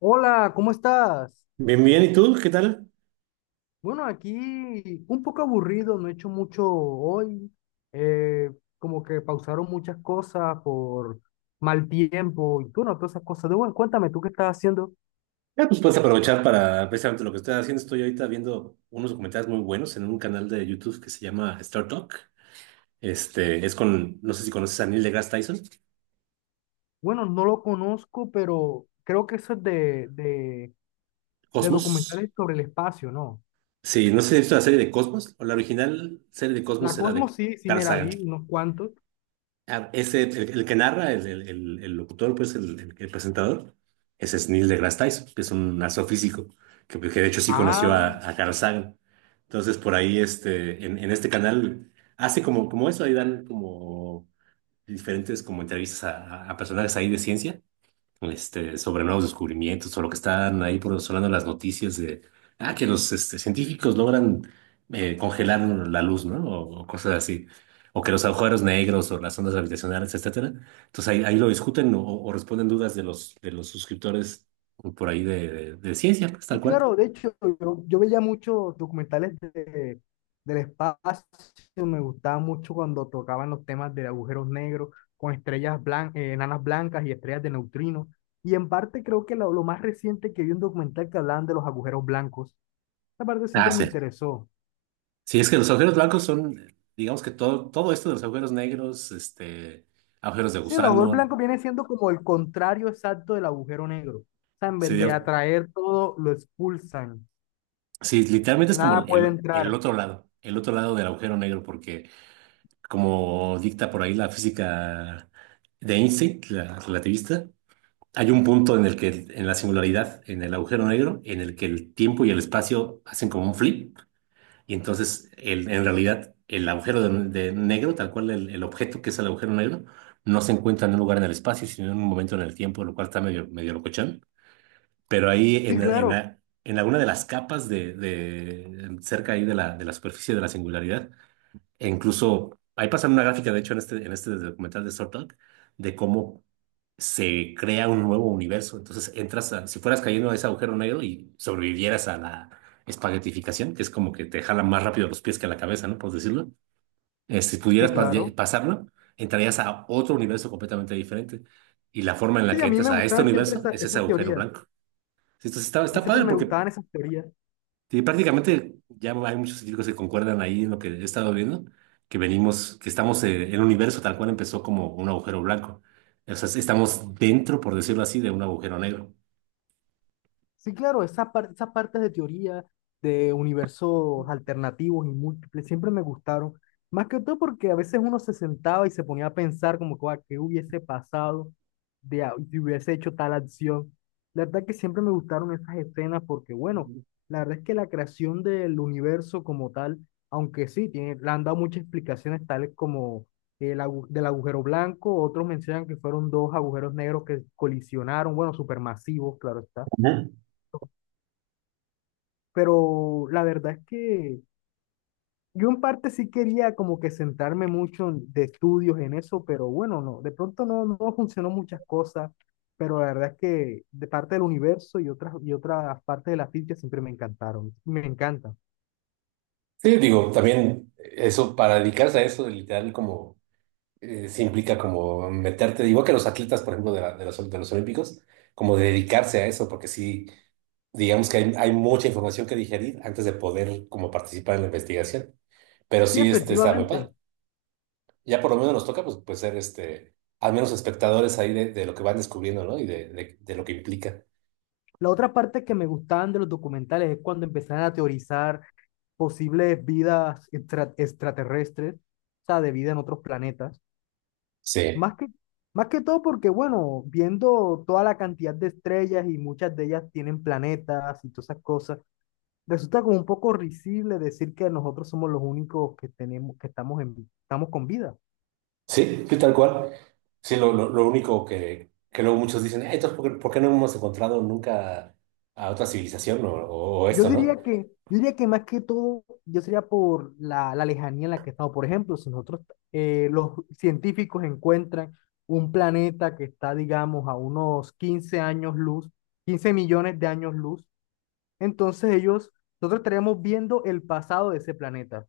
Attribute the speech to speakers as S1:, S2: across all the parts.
S1: Hola, ¿cómo estás?
S2: Bien, bien. ¿Y tú? ¿Qué tal?
S1: Bueno, aquí un poco aburrido, no he hecho mucho hoy. eh, Como que pausaron muchas cosas por mal tiempo y tú, no, todas esas cosas. De, bueno, cuéntame, ¿tú qué estás haciendo?
S2: Ah, pues puedes aprovechar para precisamente lo que estoy haciendo. Estoy ahorita viendo unos documentales muy buenos en un canal de YouTube que se llama Star Talk. Este es con, no sé si conoces a Neil deGrasse Tyson,
S1: Bueno, no lo conozco, pero creo que eso es de
S2: Cosmos.
S1: documentales sobre el espacio, ¿no?
S2: Sí, no sé si has visto la serie de Cosmos o la original serie de Cosmos
S1: La
S2: era de
S1: Cosmos sí, sí
S2: Carl
S1: me la
S2: Sagan.
S1: vi, unos cuantos.
S2: Ah, ese, el que narra, el locutor, pues el presentador, ese es Neil deGrasse Tyson, que es un astrofísico, que de hecho sí conoció
S1: Ah,
S2: a, Carl Sagan. Entonces, por ahí, en este canal, hace como eso, ahí dan como diferentes como entrevistas a, a personajes ahí de ciencia, sobre nuevos descubrimientos o lo que están ahí por sonando en las noticias de que los científicos logran congelar la luz, ¿no? O cosas así. O que los agujeros negros o las ondas gravitacionales, etcétera. Entonces ahí lo discuten o responden dudas de los suscriptores por ahí de ciencia, pues, tal
S1: sí,
S2: cual.
S1: claro, de hecho, yo veía muchos documentales del espacio, me gustaba mucho cuando tocaban los temas de agujeros negros con estrellas blancas, enanas blancas y estrellas de neutrinos. Y en parte creo que lo más reciente que vi un documental que hablaban de los agujeros blancos. Esa parte
S2: Ah,
S1: siempre me
S2: sí.
S1: interesó.
S2: Sí, es que los agujeros blancos son, digamos que todo esto de los agujeros negros, agujeros de
S1: Sí, el agujero
S2: gusano,
S1: blanco viene siendo como el contrario exacto del agujero negro. O sea, en
S2: sí,
S1: vez de
S2: digamos.
S1: atraer todo, lo expulsan.
S2: Sí, literalmente es como
S1: Nada puede
S2: el, el
S1: entrar.
S2: otro lado, el otro lado del agujero negro, porque como dicta por ahí la física de Einstein, la relativista, hay un punto en el que, en la singularidad, en el agujero negro, en el que el tiempo y el espacio hacen como un flip, y entonces en realidad el agujero de negro, tal cual el objeto que es el agujero negro, no se encuentra en un lugar en el espacio, sino en un momento en el tiempo, lo cual está medio, medio locochón. Pero ahí
S1: Sí,
S2: en, en,
S1: claro,
S2: la- en alguna de las capas de, cerca ahí de la superficie de la singularidad, e incluso ahí pasan una gráfica, de hecho, en este documental de Star Talk, de cómo se crea un nuevo universo. Entonces entras a, si fueras cayendo a ese agujero negro y sobrevivieras a la espaguetificación, que es como que te jalan más rápido los pies que la cabeza, ¿no? Por decirlo. Si
S1: sí,
S2: pudieras
S1: claro.
S2: pasarlo, entrarías a otro universo completamente diferente. Y la forma en la
S1: Sí,
S2: que
S1: a mí
S2: entras
S1: me
S2: a este
S1: gustaban siempre
S2: universo es ese
S1: esas
S2: agujero
S1: teorías.
S2: blanco. Entonces está,
S1: Mí
S2: está
S1: siempre
S2: padre
S1: me
S2: porque
S1: gustaban esas teorías.
S2: sí, prácticamente ya hay muchos científicos que concuerdan ahí en lo que he estado viendo, que venimos, que estamos, el universo tal cual empezó como un agujero blanco. O sea, estamos dentro, por decirlo así, de un agujero negro.
S1: Sí, claro, esas partes de teoría, de universos alternativos y múltiples, siempre me gustaron. Más que todo porque a veces uno se sentaba y se ponía a pensar como que, "Guau, qué hubiese pasado si hubiese hecho tal acción. La verdad que siempre me gustaron esas escenas porque, bueno, la verdad es que la creación del universo como tal, aunque sí, tiene, le han dado muchas explicaciones tales como del agujero blanco, otros mencionan que fueron dos agujeros negros que colisionaron, bueno, supermasivos, claro está.
S2: Ujú.
S1: Pero la verdad es que yo en parte sí quería como que centrarme mucho de estudios en eso, pero bueno, no, de pronto no, no funcionó muchas cosas, pero la verdad es que de parte del universo y otras partes de la física siempre me encantaron, me encantan.
S2: Sí, digo, también eso, para dedicarse a eso, literal, como se implica como meterte, igual que los atletas, por ejemplo, de los olímpicos, como dedicarse a eso, porque sí, digamos que hay mucha información que digerir antes de poder como participar en la investigación. Pero
S1: Sí,
S2: sí, está muy padre.
S1: efectivamente.
S2: Ya por lo menos nos toca pues ser al menos espectadores ahí de lo que van descubriendo, ¿no? Y de lo que implica.
S1: La otra parte que me gustaban de los documentales es cuando empezaron a teorizar posibles vidas extraterrestres, o sea, de vida en otros planetas.
S2: Sí,
S1: Más que, más que todo porque, bueno, viendo toda la cantidad de estrellas y muchas de ellas tienen planetas y todas esas cosas, resulta como un poco risible decir que nosotros somos los únicos que tenemos, que estamos en, estamos con vida.
S2: sí, sí, tal cual. Sí, lo único que luego muchos dicen, "Entonces, ¿por qué, no hemos encontrado nunca a otra civilización o
S1: Yo
S2: esto, ¿no?
S1: diría que, yo diría que más que todo, yo sería por la lejanía en la que estamos. Por ejemplo, si nosotros, los científicos encuentran un planeta que está, digamos, a unos 15 años luz, 15 millones de años luz. Entonces ellos, nosotros estaríamos viendo el pasado de ese planeta.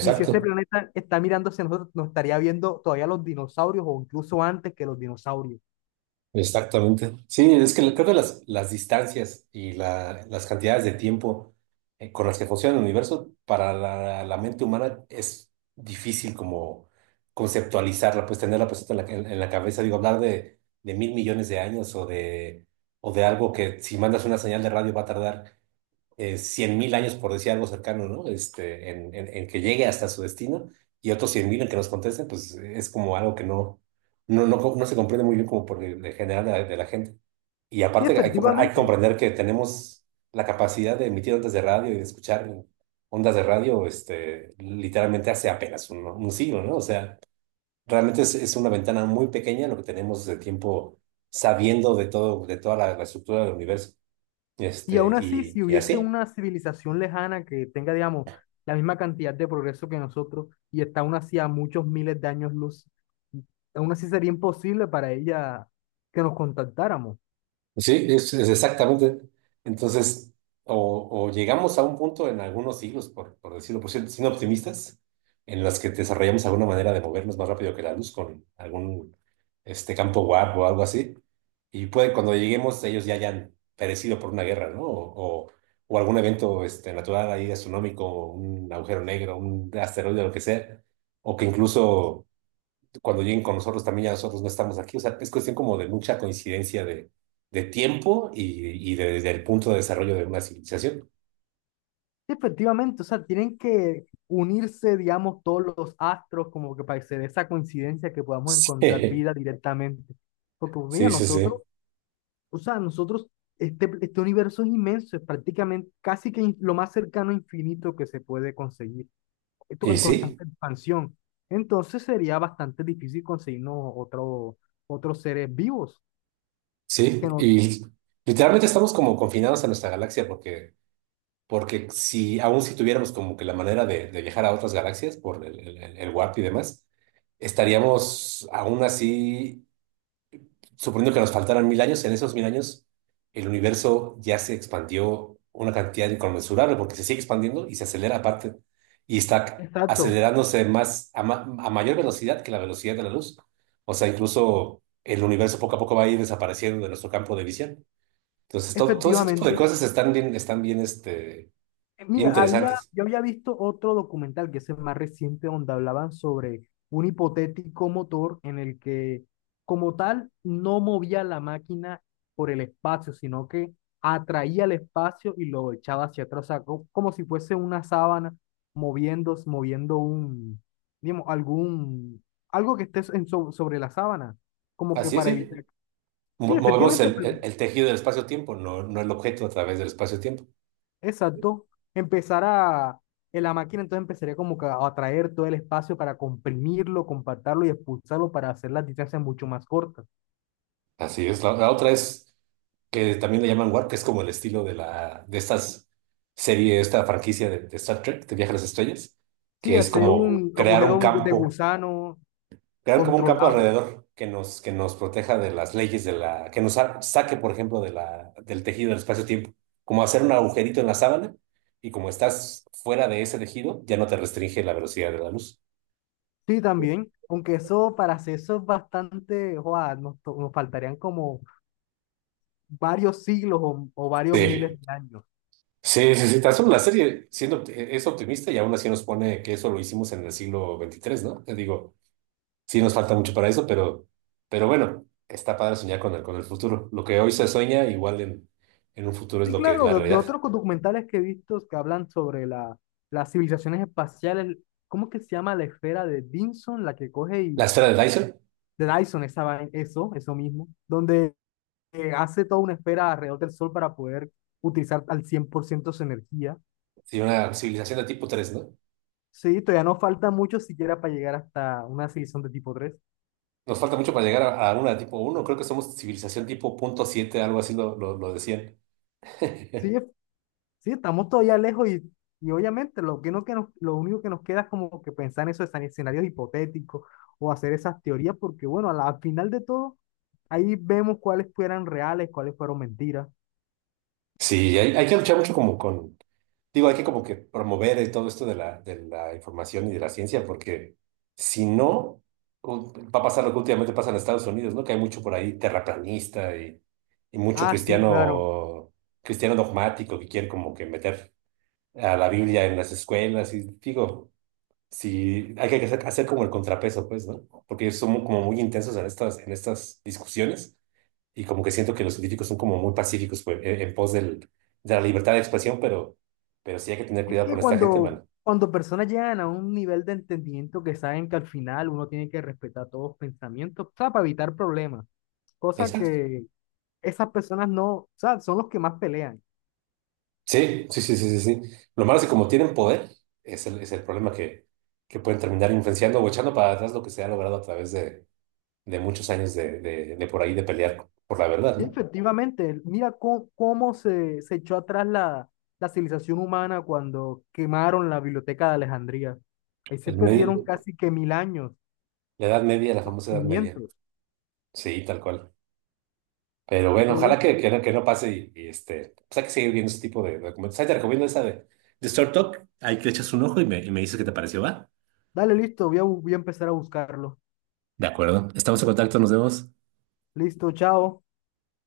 S1: Y si ese planeta está mirando hacia nosotros, nos estaría viendo todavía los dinosaurios o incluso antes que los dinosaurios.
S2: Exactamente. Sí, es que creo que las distancias y las cantidades de tiempo con las que funciona el universo para la mente humana es difícil como conceptualizarla, pues tenerla presente en la cabeza. Digo, hablar de 1.000 millones de años o de algo que si mandas una señal de radio va a tardar 100.000 años, por decir algo cercano, ¿no? En que llegue hasta su destino y otros 100.000 en que nos contesten, pues es como algo que no se comprende muy bien como por el general de la gente. Y
S1: Sí,
S2: aparte hay que
S1: efectivamente.
S2: comprender que tenemos la capacidad de emitir ondas de radio y de escuchar ondas de radio, literalmente hace apenas un siglo, ¿no? O sea, realmente es una ventana muy pequeña lo que tenemos de tiempo sabiendo de todo, de toda la estructura del universo.
S1: Y
S2: Este,
S1: aún así,
S2: y,
S1: si
S2: y
S1: hubiese
S2: así.
S1: una civilización lejana que tenga, digamos, la misma cantidad de progreso que nosotros y está aún así a muchos miles de años luz, aún así sería imposible para ella que nos contactáramos.
S2: Sí, es exactamente. Entonces, o llegamos a un punto en algunos siglos, por decirlo, por cierto, siendo optimistas, en las que desarrollamos alguna manera de movernos más rápido que la luz con algún campo warp o algo así. Y puede, cuando lleguemos, ellos ya hayan perecido por una guerra, ¿no? O algún evento natural ahí astronómico, un agujero negro, un asteroide, lo que sea. O que incluso cuando lleguen con nosotros también ya nosotros no estamos aquí. O sea, es cuestión como de mucha coincidencia de tiempo y del punto de desarrollo de una civilización.
S1: Sí, efectivamente, o sea, tienen que unirse, digamos, todos los astros como que para hacer esa coincidencia que podamos encontrar vida directamente. Porque, pues, mira,
S2: Sí, sí, sí,
S1: nosotros,
S2: sí.
S1: o sea, nosotros, este universo es inmenso, es prácticamente casi que lo más cercano a infinito que se puede conseguir. Esto
S2: Y
S1: en
S2: sí,
S1: constante expansión. Entonces sería bastante difícil conseguirnos otros seres vivos.
S2: sí.
S1: Que nos...
S2: Y literalmente estamos como confinados a nuestra galaxia porque si aún si tuviéramos como que la manera de viajar a otras galaxias por el warp y demás, estaríamos aún así suponiendo que nos faltaran 1.000 años, en esos 1.000 años el universo ya se expandió una cantidad inconmensurable porque se sigue expandiendo y se acelera aparte y está
S1: Exacto,
S2: acelerándose más a mayor velocidad que la velocidad de la luz. O sea, incluso el universo poco a poco va a ir desapareciendo de nuestro campo de visión. Entonces, todo ese tipo de
S1: efectivamente.
S2: cosas están bien, bien
S1: Mira,
S2: interesantes.
S1: yo había visto otro documental que es el más reciente donde hablaban sobre un hipotético motor en el que como tal no movía la máquina por el espacio, sino que atraía el espacio y lo echaba hacia atrás, o sea, como si fuese una sábana moviendo, moviendo un, digamos, algo que esté sobre la sábana, como que
S2: Así es,
S1: para
S2: sí.
S1: evitar. Sí,
S2: Movemos
S1: efectivamente,
S2: el,
S1: pues,
S2: el- el tejido del espacio-tiempo, no, el objeto a través del espacio-tiempo.
S1: exacto. Empezar a, en la máquina entonces empezaría como que a atraer todo el espacio para comprimirlo, compactarlo y expulsarlo para hacer las distancias mucho más cortas.
S2: Así es. La otra es que también le llaman Warp, que es como el estilo de la, de estas serie, esta franquicia de Star Trek, de Viaje a las Estrellas,
S1: Sí,
S2: que es
S1: hacer
S2: como
S1: un
S2: crear un
S1: agujero de
S2: campo,
S1: gusano
S2: crear como un campo
S1: controlado.
S2: alrededor que nos proteja de las leyes que nos saque, por ejemplo, del tejido del espacio-tiempo. Como hacer un agujerito en la sábana, y como estás fuera de ese tejido, ya no te restringe la velocidad de la luz.
S1: Sí, también. Aunque eso, para hacer eso es bastante, joa, nos, nos faltarían como varios siglos o varios miles
S2: Sí.
S1: de años.
S2: Sí, sí, sí, tan solo la serie siendo, es optimista y aún así nos pone que eso lo hicimos en el siglo 23, ¿no? Te digo, sí nos falta mucho para eso, pero bueno, está padre soñar con el futuro. Lo que hoy se sueña, igual en un futuro es
S1: Sí,
S2: lo que es
S1: claro,
S2: la
S1: de
S2: realidad.
S1: otros documentales que he visto que hablan sobre las civilizaciones espaciales, ¿cómo es que se llama la esfera de Vinson, la que coge
S2: La
S1: y
S2: esfera de Dyson,
S1: de Dyson, eso, eso mismo, donde hace toda una esfera alrededor del sol para poder utilizar al 100% su energía.
S2: sí, una civilización de tipo tres, ¿no?
S1: Sí, todavía nos falta mucho siquiera para llegar hasta una civilización de tipo 3.
S2: Nos falta mucho para llegar a una de tipo uno. Creo que somos civilización tipo punto siete, algo así, lo decían.
S1: Sí, sí, estamos todavía lejos y obviamente lo que no que nos, lo único que nos queda es como que pensar en esos escenarios hipotéticos o hacer esas teorías, porque bueno, al final de todo, ahí vemos cuáles fueran reales, cuáles fueron mentiras.
S2: Sí, hay que luchar mucho como con. Digo, hay que como que promover todo esto de la información y de la ciencia, porque si no, va a pasar lo que últimamente pasa en Estados Unidos, ¿no? Que hay mucho por ahí terraplanista y, mucho
S1: Ah, sí, claro.
S2: cristiano, cristiano dogmático que quiere como que meter a la Biblia en las escuelas. Y digo, si hay que hacer como el contrapeso, pues, ¿no? Porque ellos son como muy intensos en estas discusiones y como que siento que los científicos son como muy pacíficos pues, en pos de la libertad de expresión, pero sí hay que tener
S1: Es
S2: cuidado
S1: que
S2: con esta gente,
S1: cuando,
S2: mano.
S1: cuando personas llegan a un nivel de entendimiento que saben que al final uno tiene que respetar todos los pensamientos, o sea, para evitar problemas, cosa
S2: Exacto.
S1: que esas personas no, o sea, son los que más pelean.
S2: Sí, sí, sí, sí, sí, sí. Lo malo es que como tienen poder, es el problema que pueden terminar influenciando o echando para atrás lo que se ha logrado a través de muchos años de por ahí de pelear por la verdad,
S1: Y
S2: ¿no?
S1: efectivamente, mira cómo se echó atrás la civilización humana cuando quemaron la biblioteca de Alejandría. Ahí se
S2: El
S1: perdieron
S2: medio-
S1: casi que 1.000 años,
S2: la Edad Media, la famosa Edad Media.
S1: cimientos.
S2: Sí, tal cual. Pero bueno,
S1: Pero
S2: ojalá
S1: bueno,
S2: que no pase pues hay que seguir viendo ese tipo de documentos. Ahí te recomiendo esa de Short Talk. Ahí le echas un ojo y me dices qué te pareció, ¿va?
S1: dale, listo, voy a voy a empezar a buscarlo.
S2: De acuerdo. Estamos en contacto, nos vemos.
S1: Listo, chao.